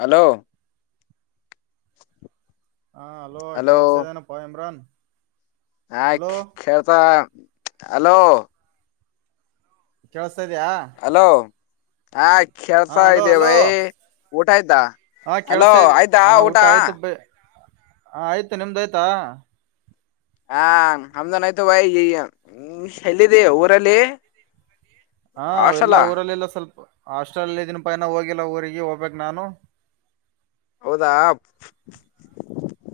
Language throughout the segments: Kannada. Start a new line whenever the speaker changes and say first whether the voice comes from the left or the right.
left: ಹಲೋ
right: ಹಾ ಹಲೋ ಕೇಳಿಸತ ಇದ್ದೇನಪ್ಪಾ ಇಮ್ರಾನ್ [inaudible]
left: ಹಾ
right: ಅಲೋ
left: ಕಳ್ತ ಹಲೋ [inaudible]
right: ಕಳ್ಸತ ಇದಯ [inaudible]
left: ಹಲೋ ಹಾ ಕೆಲ್ಸ ಇದ್ಯ ಭೈ ಊಟ ಆಯ್ತಾ [inaudible]
right: ಹಾ
left: ಅಲೋ
right: ಕಳ್ಸತದೆ
left: ಆಯ್ತಾ
right: ಹ ಊಟ ಆಯ್ತು ಬ ಹ ಆಯ್ತು ನಿಮ್ದ ಆಯ್ತಾ [inaudible]
left: ಹಾ ಆಮ್ದನ್ ಆಯ್ತು ಬಯ ಎಲ್ಲಿದ್ದಿ ಊರಲ್ಲಿ [inaudible]
right: ಹಾ ಎಲ್ಲಾ
left: ಹಾಸ್ಟೆಲ್
right: ಊರಲ್ಲೆಲ್ಲ ಸ್ವಲ್ಪ [inaudible] ಹಾಸ್ಟೆಲ್ ಇದನ್ ಪೈನ ಹೋಗಿಲ್ಲ ಊರಿಗೆ ಹೋಗ್ಬೇಕಕ್ ನಾನು [inaudible]
left: ಹೌದಾ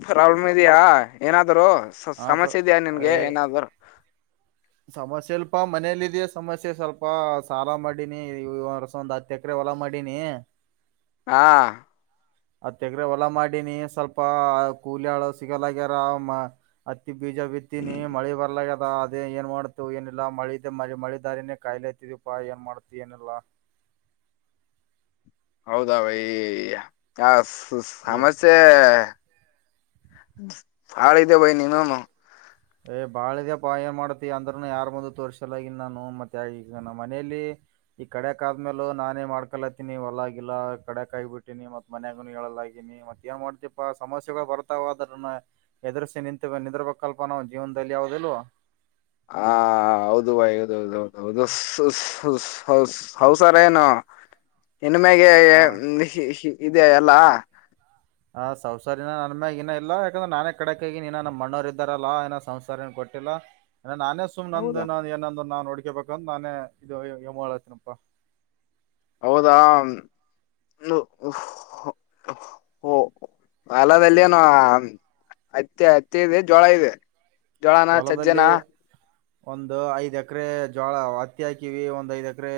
left: ಪ್ರಾಬ್ಲಮ್ ಇದ್ಯಾಾ ಏನಾದ್ರು.
right: ಹಾ ಸ
left: ಸಮಸ್ಯೆ ಇದೆಯಾ ನಿನ್ಗೆ
right: ಏ
left: ಏನಾದರು [inaudible]
right: ಸಮಸ್ಯೆ ಸ್ವಲ್ಪ ಮನೇಲಿ ಇದೆಯ ಸಮಸ್ಯೆ ಸ್ವಲ್ಪ ಸಾಲ ಮಾಡಿನಿ ಒಂದ್ ಹತ್ತು ಎಕರೆ ಹೊಲ ಮಾಡಿನಿ. ನೀ [inaudible]
left: ಹ [inaudible]
right: ಅ ತೆಗ್ರೆ ಹೊಲ ಮಾಡಿನಿ ಸ್ವಲ್ಪ ಕೂಲಿ ಹಳು ಸಿಗಲ್ಲಗ್ಯಾರ. ಬೀಜ ಬಿತ್ತೀಿನಿ ಮಳಿ ಬರ್ಲ. ಅದೇ ಏನ್ ಮಾಡತ ಏನಿಲ್ಲ ಮಳಿದ್ದ ಮ ಮಳಿ ದಾರಿನೇ ಕಾಯಿಲೆ ಆಯತಿದಪಾ ಏನ್ ಮಾಡತು ಏನಿಲ್ಲಾ. [inaudible]
left: ಹೌದ ಬೈ ಆ
right: ಏ
left: ಸಮಸ್ಯೆ. ಹಾಳತ ಭೈ ನೀ ನ ನ.
right: ಏ್ ಬಾಳ್ದ್ಯ ಪ ಏನ್ ಮಾಡತಿ ಅಂದ್ರನು ಯಾರ್ ಮುಂದತ್ ವರ್ಷಲ್ಲಗನ್ ನಾನು ಮತ್ತೆ ಮನೇಲಿ. ಈ ಕಡೆಕ್ ಆದ್ಮೇಲ ನಾನೇ ಮಾಡ್ಕಲತ್ತೀನಿ ಹೊಲಗಿಲ್ಲ ಕಡೆಕ್ ಆಿ ಬಿಟ್ಟೀಿನಿ ಮತ್ ಮನ್ಯಾಗ ಹೇಳಲ್ಲ. [inaudible] ಮತ್ತ ಏ ಮಾಡ್ತಿಪಾ ಸಮಸ್ಯೆಗಳು ಬರ್ತಾವ ಅದನ್ನ ಎದುರ್ಸಿ ನಿಂತ ನಿರ್ಬೇಕಲ್ [inaudible] ನಾವು ಜೀವನದಲ್ಲಿ ಯಾವ್ದದೆಲ್ವಾ
left: ಹ ಹೌದು ಬಾಯ ಹೌದೌದೌೌದು ಹೌಸಾರ ಏನು.
right: ಹ.
left: ಹೆಣಮಾಗ ಇದೆ ಎಲ್ಲಾ.
right: ಹಂ ಸಂ್ಸಾರಿನನ ನನ್ ಮ್ಯಗ ಇನ ಇ ಯಾಕಂದ್ರ ನಾನೇ ಕಡೆಕಗಿನ ನಮ್ಮಣ್ಣೋರು ಇದ್ದಾರಲ್ಲಾ ಏ ಸಂೌಸಾರನ್ ಕೊಟ್ಟಿಲ್ಲ ಅ ನಾನೇ ಸುಮ್ನೆ ನಂದು
left: ಹೌದಾ
right: ನ ಏನಂದು ನಾ ನಡ್. ೇಬೇಕಂದ ನಾನೇ ಇದು ಯಮ ಹತನಪ್ಪ.
left: ಹೌದಾ. ಹ ಅಲದಲ್ಲಿನು. ಅತ್ತಿ ಅತ್ತಿ ಇದೆ ಜೋಳ ಇದೆ ಜೋಳಾನ ಸಜ್ಜನಾ.
right: ಹೊಲದಲ್ಲಿ ಒಂದು ಐದ್ ಎಕರೆ ಜೋಳ ಹತ್ತಿ ಹಾಕಿವಿ ಒಂದ್ ಐದ್ ಎಕರೆ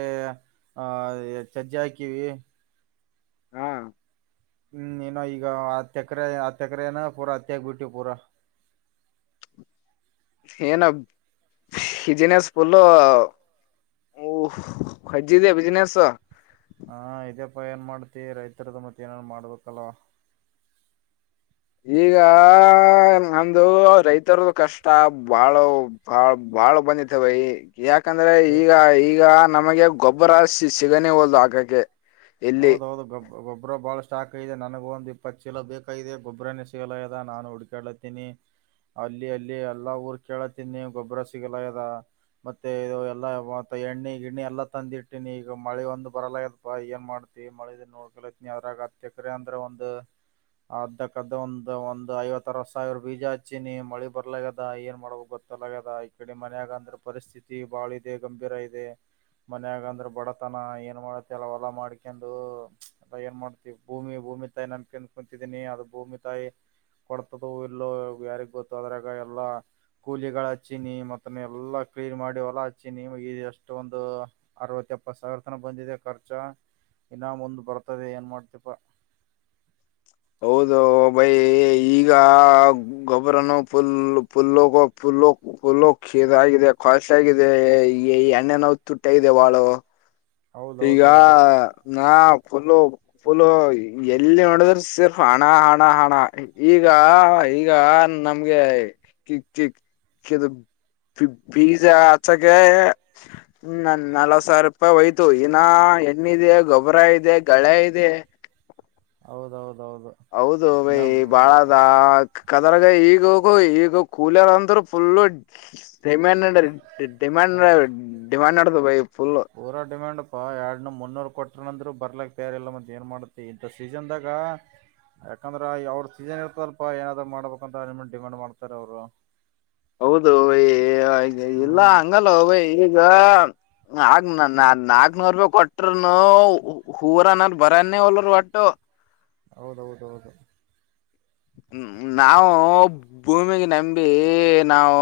right: ಆಹ ಸಜ್ಜಾ [inaudible] ಹಾಕಿವವಿ [inaudible]
left: ಹ್ಮ್ [inaudible]
right: ಹ್ಮ್ ಏನೋ ಈಗ ಆ ತಕರೆ ಆ ತಕ್ರಏನ ಪೂರಾ ಅತ್ತಗ ಬಿಟ್ಟವಿ ಪೂರಾ [inaudible] [inaudible]
left: ಏನ ಹಿಜಿನಸ್ ಪಲ [inaudible] ಓ ಜ್ಜಿದೆ ಬಿಸ್ಿನೆಸ್. [inaudible]
right: ಹಾ ಇದ್ಯಪ್ಪಾ ಏನ್ ಮಾಡ್ತಿ ರೈತರದ ಮತ್ತೆ ಏನೇನ್ ಮಾಡ್ಬೇಕಲ್ವಾ.
left: ಈಗ ನಮ್ದ ರೈತರದು ಕಷ್ಟ ಬಾಳ ಬಾಳ್. ಬಾಳ ಬಂದತ್ತವೆೈ. ಯಾಕಂದ್ರೆ
right: ಏ
left: ಈಗ ಈಗ ನಮಗೆ ಗೊಬ್ಬರ ಸಿ ಸಿಗನೆ ಹೋದದು ಆಕಕ್ಕೆ.
right: ಹೌದೌದು ಗಬ್ ಗೊಬ್ಬರ ಬಹಳಷ್ಟು. ಾಕ್ದೆ ನನಗ ಒಂದು ಇಪ್ಪತ್ತು ಸಿಲೋ ಬೇಕಾಗಿದೆ ಗೊಬರನೇ ಸಿಗಲ್ಲ ಅದ ನಾನು ಹುಡ್ಕಾತೀನಿ. ಅಲ್ಲಿ ಅಲ್ಲಿ ಎಲ್ಲಾ ಊರ್ ಕೇಳತಿನಿ ಗೊಬ್ಬರ ಸಿಗಲ ಇದ. ಮತ್ತೆ ಇ ಎಲ್ಲ ಮತ್ತ ಎಣ್ಣೆ ಗಿಣ್ಣಿ ಎಲ್ಲಾ ತಂದಿ ಇಟ್ಟೀಿನಿ ಈಗ ಮಳೆ ಒಂದು ಬರಲ ಆತ್ಪ್ಪಾ ಏನ್ ಮಾಡ. ಮಳೆ ನೋಡ್ಕಲೈತ್ನ ಯಾವ್ರಾಗ ಹತಕ್ರ ಅಂದ್ರೆ ಒಂದು. ಅದ್ದಕ್ಕದ ಒಂದ್ ಒಂದ್ ಐವತ್ತರ ಸಾವಿರ ಬೀಜ ಹಚ್ಚಿನಿ ಮಳಿ ಬರ್ಲದ ಏನ್ ಮಾಡ್ಬ ಗೊತ್ತ. ತಲಗದ ಈ ಕಡೆ ಮನೆಯಾಗ ಅಂದ್ರೆ ಪರಿಸ್ಥಿತಿ ಬಾಳ ಇದೆ ಗಂಭೀರ ಇದೆ. ಮನ್ಯಾಗ ಅಂದ್ರ ಬಡತನ ಏನ್ ಮಾಡತ್ತ ಅಲ್ಲ ಅವಲ್ಲಾ ಮಾಡ್ಕ. ಕಂದು ಎ ಏನ್ ಮಾಡ್ತಿವಿ ಭೂಮಿ ಭೂಮಿ ತಾಯಿ ನಂಬಕೆನ್ ಕುಂತಿದೀನಿ ಅದು ಭೂಮಿ ತಾಯಿ. ಕೊಡ್ತದ ಇಲ್ಲೋ ಯಾರಿಗ್ ಗೊತ್ತು ಅದ್ರಾಗ ಎಲ್ಲಾ ಕೂಲಿಗಳ ಚಿನಿ ಮತ್ತ ಎಲ್ಲಾ. ಕ್ಲೀನ್ ಮಾಡಿ ಹೊಲ ಹಚ್ಚಿ ನಿಮಗೆ ಎಷ್ಟೊಂದು ಅರವತ್ತ ಎಪ್ಪತ್ತು ಸಾವಿರ ತನ ಬಂದಿದೆ ಖರ್ಚ. ಇನ್ನಾಮ್ ಒಂದು ಬರ್ತದೆ ಏನ್ ಮಾಡ್ತಪ.
left: ಹೌದು ಬೈ ಈಗ ಗೊಬ್ಬರನು ಫುಲ್ ಫುಲ್ಲೋಗ ಫುಲ್ಲೋಗ. ುಲ್ಲು ಕಷೀರ್ ಆಗಿದೆ ಕಾಸ್ಟ್ಲಿ ಆಗಿದೆ ಈ ಈ ಎಣ್ಣೆನೋ ತುಟ್ಟ ಇದೆ ಬಾಳ. ಗಾ
right: ಹೌದೌದೌದು
left: ನ. ಫುಲ್ಲ ಪಫುಲ್ಲ ಎಲ್ಲಿ ನೋಡಿದ್ರ ಸಿರ್ಫ್ ಹಣ ಹಣ ಹಣ ಈಗ. ಈಗ ನಮ್ಗೆ ಕಿಕ್ ಚಿಕ್ ಕಿದ. ಬೀಜ ಆಚಕ್ಕೆ ನ ನಲ್ವತ್ ಸಾವಿರ ರೂಪಾಯಿ ಒಯ್ತ. ಇತ್ತು ಇನಾ ಎಣ್ಣ ಇಿದೆ ಗೊಬ್ಬರ ಇದೆ ಗಳೆ ಇದೆ.
right: ಹೌದೌದು
left: ಹೌದು ಬೈ ಬಾಳ ಅದ ತೊಂದರಗ ಈಗೋಗ ಈಗ ಕೂಲರ್ ಅಂತರೂ ಫುಲ್ ಡೈ ಮ್ಯಾಂಡ್ ರೀ ಡಿಮಾಂಡ್ ನ ಡಿಮಾಂಡ್ ನಡೆದ ಭೈ
right: ಪೂರಾ ಡಿಮ್ಯಾಂಡ್ ಪ್ಪಾ ಎರಡ್ ಮುನ್ನೂರ್ ಕೊಟನ್ ಅಂದ್ರು ಬರ್ಲಕ್ಕ ತಯಾರಿಲ್ಲ ಮತ್ತ್ ಏನ್ ಮಾಡುತ್ತೆ ಇಂಥ ಸೀಸನ್ ದಾಗ ಯಾಕಂದ್ರ ಅವ್ರ ಸೀಜನ್ ಇರ್ತದಲ್ಪಾ ಏನಾದ್ ಮಾಡ್ಬೇಕಂತ ಅಮ ಡಿಮಾಂಡ್ ಮಾಡತಾರ ಅವ್ರು
left: ಹೌದು ಏಐ ಇಲ್ಲ
right: ಹ್ಮ್
left: ಹಂಗಲ್ಲ ಈಗ ನ ನ ನಾ ನಾಕ್ನೂರ್ ರೂಪಾಯ ಕೊಟ್ರನು ಹೂರನಲ್ ಬರಾನೇ ಹೊಲ್ರು ಒಟ್ಟು
right: ಹೌದೌದ ಹೌದು
left: ಹ ನಾವು ಭೂಮಿಗೆ ನಂಬಿ ನಾವು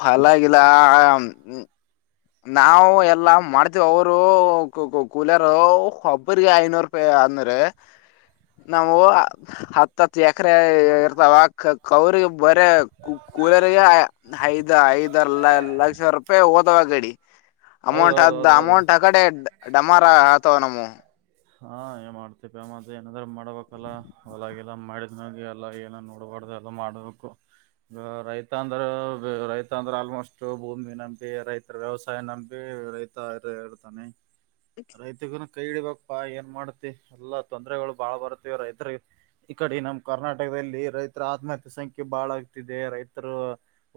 left: ಹೊಲಾ ಗಿಲ್ಲಾ ನಾವವು ಎಲ್ಲಾ ಮಾಡ್ತೇವ ಅವರು ಕೂಲಿಯರು ಒಬ್ಬ ಗೆ ಐನೂರು ರೂಪಾಯಿ ಅಂದ್ರ ನಾವು ಹತ್ತ ಹತ್ತು ಎಕರೆ ಇರ್ತಾವ ಕೌರಿ ಬರೇ ಕೂಲರ್ಗೆ ಐದ್ ಐದರ್ ಲಕ್ಷ ರೂಪಾಯಿ ಹೋದವ ಅಕಡಿ ಅಮೌಂಟ್ ಅದ
right: ಹೌದೌದೌದೌದು
left: ಅಮೌಂಟ್ ಆ ಕಡೆ ಡಮಾರ ಆತವ ನಮ್ಮು
right: ಹಾ ಏ ಮಾಡ್ತಿಪ ಮ ಏನಾದ್ರ ಮಾಡ್ಬೇಕಲ್ಲ ಹೊಲಾಗಿಲ್ಲ ಮಾಡಿದ್ನಗೆ ಎಲ್ಲ ಏನ ನೋಡ್ಬೇಕ ಕೊಡದೆ ಮಾಡಬೇಕು ರೈತ ಅಂದ್ರ ರೈತ ಅಂದ್ರ ಆಲ್ಮೋಸ್ಟ್ ಭೂಮಿ ನಂಬಿ ರೈತರ ವ್ಯವಸಾಯ ನಂಬಿ ರೈತ ಹೇರ್ತಾನೆ ರೈತಗನ ಕೈ ಹಿಡಬೇಕ್ ಏನ್ ಮಾಡ್ತಿ ಎಲ್ಲಾ ತೊಂದ್ರಗಳು ಬಾಳ ಬರ್ತ್ತವ ರೈತರಿಗೆ ಈ ಕಡೆ ನಮ್ಮ ಕರ್ನಾಟಕದಲ್ಲಿ ರೈತ್ ರ ಆತ್ಮಹತ್ಯೆ ಸಂಖ್ಯೆ ಬಾಳ ಆಗ್ತಿದೆ ರೈತರು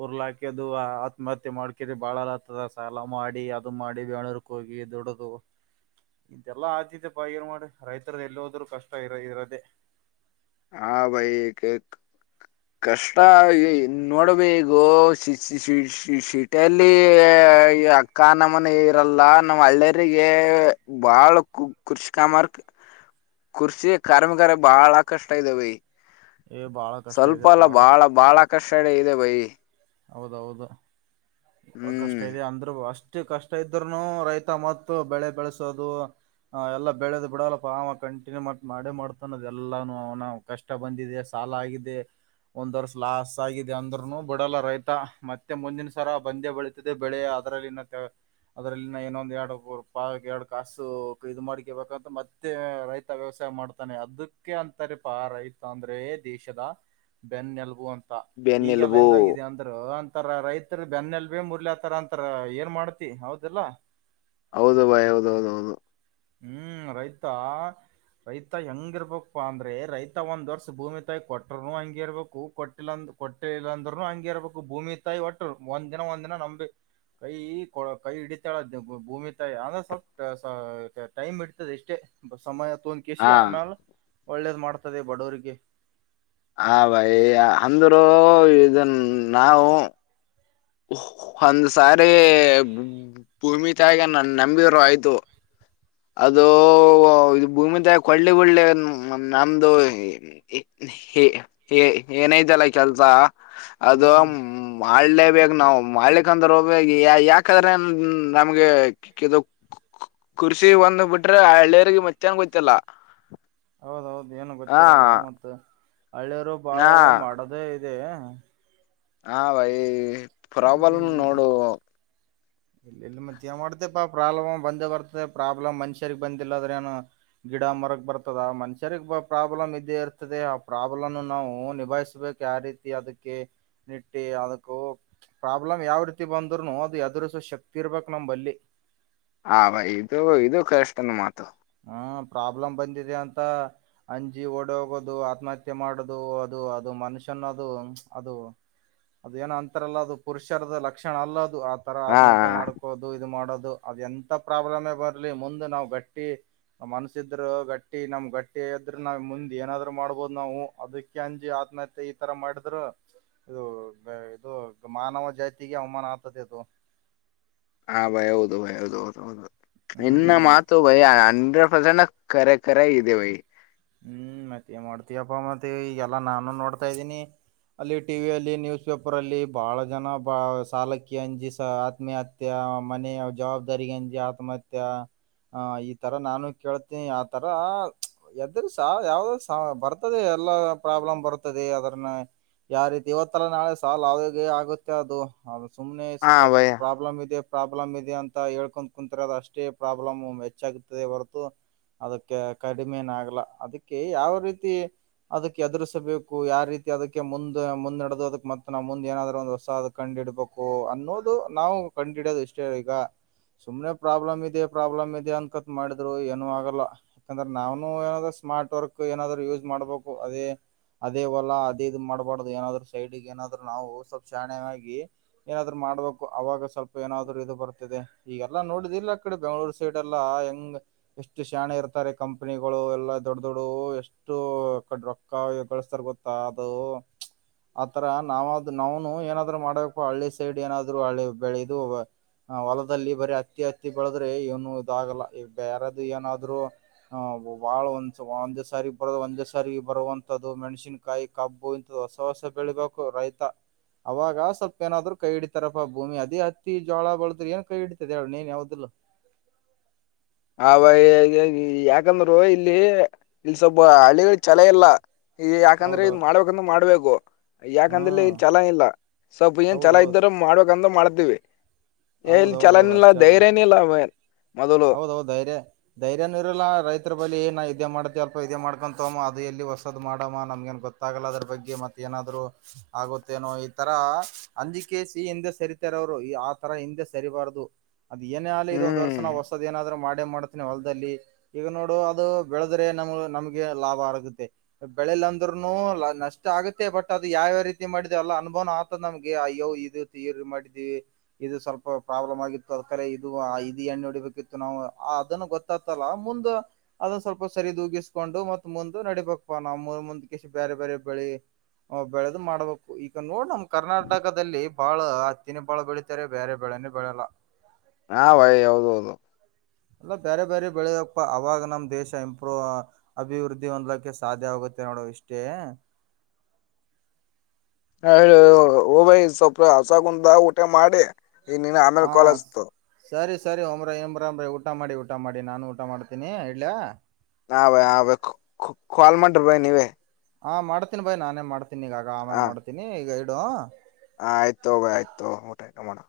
right: ಉರ್ಲ ಹಾಕದು ಆತ್ಮಹತ್ಯೆ ಮಾಡ್ಕಿದೆ ಬಾಳ ತ್ತದ ಸ ಸಾಲಾ ಮಾಡಿ ಅದು ಮಾಡಿ ಬೆಂಗಳೂರು ಕ್ ಹೋಗಿ ದುಡದು ಇದೆಲ್ಲಾ ಆ ಬಾಗಿರ್ ಮಾಡಿ ರೈತರದ ಎಲ್ಲಿಹೋದ್ರು ಕಷ್ಟ ಇರೋ ದೆೇ
left: ಹಾ ಭೈ ಕೇಕ್ ಕಷ್ಟ ಇನ್ ನೋಡ್ಬೇಕು ಸಿ ಸಿ ಸೀಟಲ್ಲಿ ಅಕ್ಕ ನಮ್ಮನ ಇರಲ್ಲ ನಮ್ಮ್ ಹಳ್ಳಿಯರಿಗೆ ಬಾಳ ಕ್ರೃಷಿ ಕಾಮ
right: ಹ [unintelligible]
left: ಕೃಷಿ ಕಾರ್ಮಗಾರ ಬಾಳ ಕಷ್ಟ ಇದೆ ಬೈ
right: ಏ ಬಾಳ ಕಷ್ಟ
left: ಸ್ವಲ್ಪ
right: ಇದೆಪಾ
left: ಅಲ್ಲ ಬಾಳ ಬಾಳ ಕಷ್ಟಡ ಇದೆ ಬೈ
right: ಹೌದೌದು ಕಷ್ಟ
left: ಹ್ಮ್
right: ಇದೆ ಅಂದ್ರು ಅಷ್ಟ ಎಷ್ಟು ಕಷ್ಟ ಇದ್ರರುನು ರೈತ ಬೆಳೆ ಬೆಳೆಸೋದು ಹ ಎಲ್ಲಾ ಬೆಳೆದ ಬಿಡಲ್ಲಪ್ಪ ಅವಾ ಕಂಟಿನ್ಯೂ ಮಾಡೇ ಮಾಡ್ತಾನದ ಎಲ್ಲಾನ ಅವನ ಕಷ್ಟ ಬಂದಿದೆ ಅಲಾ ಆಗಿದೆ ಒಂದ್ ವರ್ಷ ಲಾಸ್ ಆಗಿದೆ ಅಂದ್ರರುನು ಬಿಡಲ್ಲ ರೈತ ಮ ಮತ್ತೆ ಮುಂದಿನ ಸರ ಬಂದೇ ಬೆಳೀತದೆ ಬೆಳೆ ಅದ್ರಲ್ಲಿ ಇನ್ನ ಅದ್ರಲ್ಲಿನ ಏನೊಂದ ಎರಡು ಪ ಎರಡು ಕಾಸು ಇದು ಮಾಡ್ಕೇಬೇಕಂತ ಮತ್ತೆ ರೈತ ವ್ಯವಸ ಮಾಡ್ತಾನೆ ಅದಕ್ಕೆ ಅಂತಾರೆಪಾ ರೈತ ಅಂದ್ರೆ ದೇಶದ ಬೆನ್ನನೆಲುಬು ಅಂತ
left: ಬೆನ್ನೆಲುಬು
right: ಅಂತರ ರೈತರಿ ಬೆನ್ನೆಲ್ಲಭೆ ಮುರ್ಲಾಕತ್ತಾರ ಅಂತರ ಏನ್ ಮಾಡ್ತಿ ಹೌದಲ್ಲ.
left: ಹೌದು ಬಾಯ್ ಹೌದ ಹೌದೌದು
right: ಹ್ಮ್ ರೈತಾ ರೈತ ಹೆಂಗ ಇರ್ಬೇಕಪ್ಪಾ ಅಂದ್ರೆ ರೈತ ಒಂದ್ ವರ್ಷ ಭೂಮಿ ತಾಯಿ ಕೊಟ್ರನು ಹಂಗಿರ್ಬೇಕು ಕೊಟ್ಟಿಲ್ಲಂದರೂ ಕೊಟ್ಟೆ ಇಲ್ಲಾಂದ್ರುನು ಹಂಗಿ ಇರ್ಬೇಕು ಭೂಮಿ ತಾಯಿ ಒಟ್ರು ಒಂದ್ ದಿನ ಒಂದ್ ದಿನ ನಂಬ್ ಕೈ ಕೊ ಕೈ ಹಿಡಿತಾಳ ಭೂಮಿ ತಾಯ ಅಂದ್ರ ಸ್ವಲ್ಪ ಟೈಮ್ ಇಡ್ತದೆ ಎಷ್ಟೇ ಸಮಯ ತೊಂದ ಕೆಸಿ
left: ಹಾ
right: ಆಮ್ಯಾಲ ಒಳ್ಳೇದ್ ಮಾಡ್ತದೆ ಬಡವರಿಗೆ
left: ಹ ಭಯ ಅಂದರು ಇದನ್ ನಾವು ಒಂದು ಸಾರಿ ಭೂಮಿ ತಾಯಗ ನನ್ ನಂಬಿದ್ರು ಆಯ್ತು. ಅದು ಇದು ಭೂಮಿ ತ ಕೊಳ್ಳಿಗಳ್ಳಿ ನಮ್ದು. ಹ ಏನೈತಲ್ಲ ಕೆಲ್ಸ ಅದು
right: ಹ್ಮ್
left: ಮಾಡಲೇಬೇಕ. ನಾವು ಮಾಡ್ಲಿಕ್ಕೆಂದ ಯಾಕ್ರೆ ನಮ್ಗೆ ಕು. [unintelligible] ಖುಷಿ ಒಂದು ಬಿಟ್ರೆ ಹಳ್ಳಿಯರಿಗೆ ಮತ್ತನ್ ಗಯ್ತಲ್ಲ.
right: ಹೌದೌದು್ ಏನು ಗೊತ್ತಿರಲ್ಲ ಮತ್ತೆ ಹಳ್ಳಿಯರು ಬಾಳ
left: ಹಾ
right: ಮಾಡದೇ. ಇದೆ.
left: ಹಾ ಭೈ ಪ್ರಾಬ್ಲಮ ನೋಡು.
right: ಇಲ್ಲ ಇಲ್ಲಿ ಮತ್ತ ಏನ್ ಮಾಡ್ತಪಾ ಪ್ರಾಬ್ಲಮ್ ಬಂದ ಬರ್ತದೆ ಪ್ರಾಬ್ಲಮ್ ಮನುಷ್ಯರಿಗೆಗ್ ಬಂದಿಲ್ಲದ್ರೆ ಏನು ಗಿಡ ಮರಕ್ ಬರ್ತದ ಮನುಷ್ಯರಿಗೆ ಪ್ರಾಬ್ಲಮ್ ಇದೇ ಇರ್ತದೆ ಆ ಪ್ರಾಬ್ಲಮ್ ನಾವು ನಿಭಾಯಿಸಬೇಕ ಯೆ. ಯ ರೀತಿ ಅದಕ್ಕೆ ನಿಟ್ಟಿ ಅದಕ್ಕ ಪ್ರಾಬ್ಲಮ್ ಯಾವ ರೀತಿ ಬಂದ್ರುನು ಅದು ಎದರು. ಶಕ್ತಿ ಇರ್ಬೇಕಕ್ು ನಮಂಬಲ್ಲಿ.
left: ಹ ಬ ಇದು ಇದು ಕಷ್ಟನ್ ಮಾತು.
right: ಹ್ಮ್ ಪ್ರಾಬ್ಲಮ್ ಬಂದಿದೆ ಅಂತ ಅಂಜಿ ಓಡ ಹೋಗೋದು ಆತ್ಮಹತ್ಯೆ ಮಾಡೋದು ಅದು ಅದು. ಮನುಷ್ಯನ ಅದು ಅದು ಅದು ಏನ ಅಂತಾರಲ್ಲ ಅದು ಪುರುಷರ ಲಕ್ಷಣ ಅಲ್ಲ. ದು ಆ ತರ
left: ಹಾ
right: ಆತ್ಮಹತ್ಯೆ ಮಾಡ್ಕೋದು ಇದು ಮಾಡೋದು ಅದು ಎಂತ ಪ್ರಾಬ್ಲಮೇ ಬರ್ಲಿ ಮುಂದ ನಾವು ಬೆಟ್ಟ. ಪೇ. ನ್ ಮನ್ಸ ಇದ್ರ ಗಟ್ಟಿ ನಮ್ ಗಟ್ಟಿ್ರ ನ ಮುಂದ್ ಏನಾದ್ೂ ಮಾಡ್ಬೋದು ನಾವು ಅದಕ್ಕೆ ಅಂಜಿ. ಮತ್ತೆ ಈ ತರ ಮಾಡಿದ್ರು. ಇದು ಇದು ಮಾನವ ಜಾತಿಗೆ ಅವಮಾನ ಆಗ್ತದೆ ಅದು.
left: ಹಾ ಭೈ ಹೌದು ಭೈ ಹೌದು ಹೌದುೌದು ಇನ್ನ
right: ಹ್ಮ್
left: ಮಾತು ಭಯ ಅಂದ. ಪ್ರಜಂಡ ಕರೆ ಕರೆ ಇದೆವೈ.
right: ಹ್ಮ್ ಮತ್ತೇನ್ ಮಾಡ್ತಯಪ್ಪಾ ಮತ್ತೆ ಈ ಎಲ್ಲಾ ನಾನು ನೋಡ್ತಾ ಇದ್ದೀನಿ. ಅಲ್ಲಿ ಟಿವಿಯಲ್ಲಿ ನ್ಯೂಸ್ ಪೇಪರ್ ಅಲ್ಲಿ ಬಹಳ ಜನ ಬ ಸಾಲಕ್ಕಿ ಅಂಜಿಸ ಆತ್ಮಹತ್ಯೆ. ಮನೆಯ ಜವಾಬ್ದಾರಿಿಗೆಂಜ ಆತ್ಮಹತ್ಯೆ. ಹ ಈ ತರ ನಾನು ಕೇಳ್ತೀನಿ ಆತರ ಎದ. ಅ್ರ ಯಾವ್ದ ಬರ್ತದೆ ಎಲ್ಲಾ ಪ್ರಾಬ್ಲಮ್ ಬರ್ತದೆ ಅದ್ರನ್ನ. ಯಾರೀತಿ ಇವತ್ತಲ್ಲ ನಾಳೆ ಸಾಲ ಅವಾಗ ಆಗುತ್ತೆ ಅದು ಸುಮ್ನೆ
left: ಹಾ
right: ಸ್ವಲ್ಪ
left: ಭಯ್ಯ
right: ಪ್ರಾಬ್ಲಮ್ ಇದೆ. ಪ್ರಾಬ್ಲಮ್ ಇದೆ ಅಂತ ಹೇಳ್ಕೊಂಡ್ ಕುಂತರ ಅದ ಅಷ್ಟೇ ಪ್ರಾಬ್ಲಮ್ ಹೆಚ್ಚಾಗತದೆ ಹೊರತು. ಅದಕ್ಕೆ ಕಡಿಮೆನ ಆಗ್ಲ ಅದಕ್ಕೆ ಯಾವ ರೀತಿ. ಅದಕ್ಕೆ ಎದುರಿಸಬೇಕು ಯಾವ ರೀತಿ ಅದಕ್ಕೆ ಮುಂದ್ ಮುಂದ ನಡದು ಅದಕ್ ಮತ್ತ ನಾ್ ಮುಂದ್ಏನಾದ್ರೂ ಒಂದು ಹೊಸ ಅದು ಕಂಡ. ಂಡಿಡ್ಬೇಕು ಅನ್ನೋದು ನಾವು ಕಂಡು ಹಿಡೋದು ಇಷ್ಟೇ ಈಗ. ಸುಮ್ನೆ ಪ್ರಾಬ್ಲಮ್ ಇದೆ ಪ್ರಾಬ್ಲಮ್ ಇದೆ ಅನ್ಕತ್ ಮಾಡಿದ್ರು ಏನು ಆಗಲ್ಲ ಯಾಕಂದ್ರೆ ನಾವನು ಏನದ. ಸ್ಮಾರ್ಟ್ ವರ್ಕ್ ಏನಾದ್ೂ ಯೂಸ್ ಮಾಡ್ಬೇಕು ಅದೇ. ಅದೇವಲ್ಲ ಅದೇ ಇದ್ ಮಾಡ್ಬಾರ್ದು ಏನಾದ್ರು ಸೈಡ್ಿಗೆ ಏನಾದ್ೂ ನಾವು ಸ್ವಲ್ಪ್ ಶಾಣೆ ಏನಾದ್ರು. ಮಾಡ್ಬೇಕು ಅವಾಗ ಸ್ವಲ್ಪ ಏನಾದ್ರು ಇದು ಬರ್ತಿದೆ ಈಗಲ್ಲಾ ನೋಡಿದ ಇಿಲ್ಲ ಆ ಕಡೆ ಬೆಂಗಗಳೂರು ಸೈಡ್ ಎಲ್ಲಾ ಹೆಂಗ. ಎಷ್ಟು ಶಾಣ ಇರ್ತಾರೆ ಕಂಪನಿಗಳು ಎಲ್ಲ. ದೊಡ್ಡ ದೊಡ್ಡ ಎಷ್ಟು ಕಡ್ ರೊಕ್ಕ ಗಳಿಸತಾರ ಗೊತ್ತಾ ಅದು. ಆತರ ನಾವಾದ ನಾವ್ನು ಏನಾದ್ರು ಮಾಡ್ಬೇಕು ಹಳ್ಳಿ ಸೈಡ್ ಏನಾದ್ರು ಹಳ್ಳಿ ಬೆಳೆಯದು. ಹ ಹೊಲದಲ್ಲಿ ಬರೀ ಹತ್ತಿ ಹತ್ತಿ ಬೆಳೆದ್ರೆ ಏನು ಇದ ಆಾಗಲ್ಲ ಯಾರಾದ ಏನಾದ್ರು. ಹ ಬಾಳ ಒಂದ. ಒಂದೇ ಸಾರಿ ಬರೋ ಒಂದೇ ಸಾರಿಿಗೆ ಬರುವಂತದ್ದ ಮೆಣಸನ್ಕಾಯಿ ಕಬ್ಬು ಇಂಂತದ ಹೊಸ ಹೊಸ ಬೆಳಿಬೇಕು. ರೈತಾ. ಅವಾಗ ಸ್ವಲ್ಪ ಏನಾದ್ರು ಕೈ ಹಿಡಿತಾರಪ್ಪ ಭೂಮಿ ಅದೇ ಹತ್ತಿ ಜೋಳ ಬಳದ್ರ ಏ ಕೈ ಹಡತದೆ ಹೇಳ ನೀನ್ ಯಾವ್ದಿಲ್ಲ. ಹ.
left: ಆ ಯಾಕಂದ್ರು ಇಲ್ಲಿ ಇಲ್ ಸ್ವಲ್ಪ ಹಳ್ಳಿಗಳ ಚಛಲ ಇಲ್ಲ. ಈ ಯಾಕಂದ್ರೆ ಇದ್
right: ಹೌದೌದು
left: ಮಾಡ್ಬೇಕಂದ್ರ ಮಾಡ್ಬೇಕು. ಯಾಕಂದ್ರೆ
right: ಹ್ಮ್
left: ಚಲಾ ಇಲ್ಲ ಸ್ವಲ್ಪ ಏನ್ ಚಲ
right: ಹೌದೌದು
left: ಇದ್ದರು ಮಾಡ್ಬೇಕಂದ ಮಾಡ. ವಿ ಇಲ್ಲಿ ಚಲನ
right: ಹೌದೌದೌದು
left: ಇಿಲ್ಲ
right: ಅಷ್ಟೇ ಅದ
left: ಧೈರ್ಯನ ಇಲ್ಲ ಬೈ.
right: ಹೌದೌದು ಧೈರ್ಯ ಧೈರ್ಯನು ಇರಲ್ಲಾ ರೈತರ ಬಳಿ ಇದೇ ಮಾಡತಿ ಅಲ್ಪ ಇದೇ ಮಾಡ್ಕೊ ತೋಮ್ಮ ಅದು ಎಲ್ಲಿ ಹೊಸದ್ ಮಾಡಮ್ಮ ನಮ ಗೊತ್ತಾಗಲ್ಲ ಅದ್ರ ಬಗ್ಗೆ ಮತ್ತ ಏನಾದ್ರು ಆಗುತ್ತೇನೋ ಈ ತರ ಅಂಜಿಕ ಸಿ ಹಿಂದೆ ಸರಿತಾರೆ ಅವರು ಈ ಆ ತರ ಹಿಂದೆ ಸರಿಬಾರದು ಅದ್ ಏನೇ ಆಲಿ ಇದ ಒಂದ
left: ಹ್ಮ್
right: ವರ್ಷ ಏನಾದ್ರರು ಮಾಡೇ ಮಾಡ್ತನಿ ಹೊಲದಲ್ಲಿ ಈಗ ನೋಡು ಅದು ಬೆಳೆದ್ರೆ ನಮ್ ನಮ್ಗೆ ಲಾಭ ಆರಗುತ್ತೆ ಬೆಳಲಿ ಅಂದ್ರರುನು ನಷ್ಟ ಆಗತ್ತೆ ಬಟ್ ಅದು ಯಾವ್ಯಾವ ರೀತಿ ಮಾಡಿದೆ ಎಲ್ಲ ಅನುಭವ ಆಗ್ತದ ನಮ್ಗೆ ಅಯ್ಯೋ ಇದು ತರಿ ಮಾಡಿದೀವಿ ಇದು ಸ್ವಲ್ಪ ಪ್ರಾಬ್ಲಮ್ ಆಗಿತ್ತು ಅದರೆ ಇದು ಇದು ಎಣ್ಣು ಹೊಡಿಬೇಕಿತ್ತು ನಾವು ಅದನ್ನು ಗೊತ್ತತಲ್ಲ ಮುಂದ ಅದನ್ನ ಸ್ವಲ್ಪ ಸರಿದೂಗಿಸ್ಕೊಂಡು ಮತ್ತ ಮುಂದ ನಡಿಬೇಕ ಪ್ಪ ನಾ ಮೂ ಮುಂದಕ್ಕೆ ಬೇರೆ ಬೇರೆ ಬೆಳಿ ಬೆಳೆದು ಮಾಡ್ಬೇಕು ಈಗ ನೋಡ್ ನಮ ಕರ್ನಾಟಕದಲ್ಲಿ ಬಾಳ ಹತ್ತಿನ ಬಾಳ ಬೆಳೀಿತಾರೆ ಬೇರೆ ಬೆಳೆ. ನ್ನಿ ಬಿಡಲ್ಲ.
left: ಹಾ ಭಾಯ್ ಹೌದ ಹೌದು
right: ಅಲ್ಲ ಬೇರೆ ಬೇರೆ ಬೆಳೆಯಪ್ಪ ಅವಾಗ ನಮ್ ದೇಶ ಇಂಪ್ರ ಅಭಿವೃದ್ಧಿ ಹೊಂದ್ಕ್ಕೆ ಸಾಧ್ಯ ಆಗುತ್ತೆ ಮತ್ತ ನೋಡೋ ಇಷ್ಟೇ [inaudible]
left: ಹ ಹಬ್ ಸ್ವಪ ಹಸಗುಂದ ಊಟೆ ಮಾಡಿ ಈ ನೀನ ಅಮಲ್
right: ಹ
left: ಕಾಲ್ ಆಚತು
right: ಸರಿ ಸರಿ ಒಂಬ್ರ ಇಂಬ್ರ ಅಂಬ್ರ ಊಟ ಮಾಡಿ ಊಟ ಮಾಡಿ ನಾನು ಊಟ ಮಾಡ್ತೀನಿ ಇಯಾ
left: ನಾ ಭಯ ಹ ಭ ಕಾಲ್ ಮಾಡ್ರಿ ಬಯಿ ನೀವೇ
right: ಹಾ ಮಾಡ್ತೀನಿ ಬಾಯ್ ನಾನೇ ಮಾಡ್ತೀನಿ ಈಗಗ ಆಮೇಲೆ ಮಾಡ್ತೀನಿ ಈಗ ಗೈಡು
left: ಆ ಆಯ್ತು ಹೋಗ ಆಯ್ತು ಊಟ ಆ ನ ಮಾಡೋಣ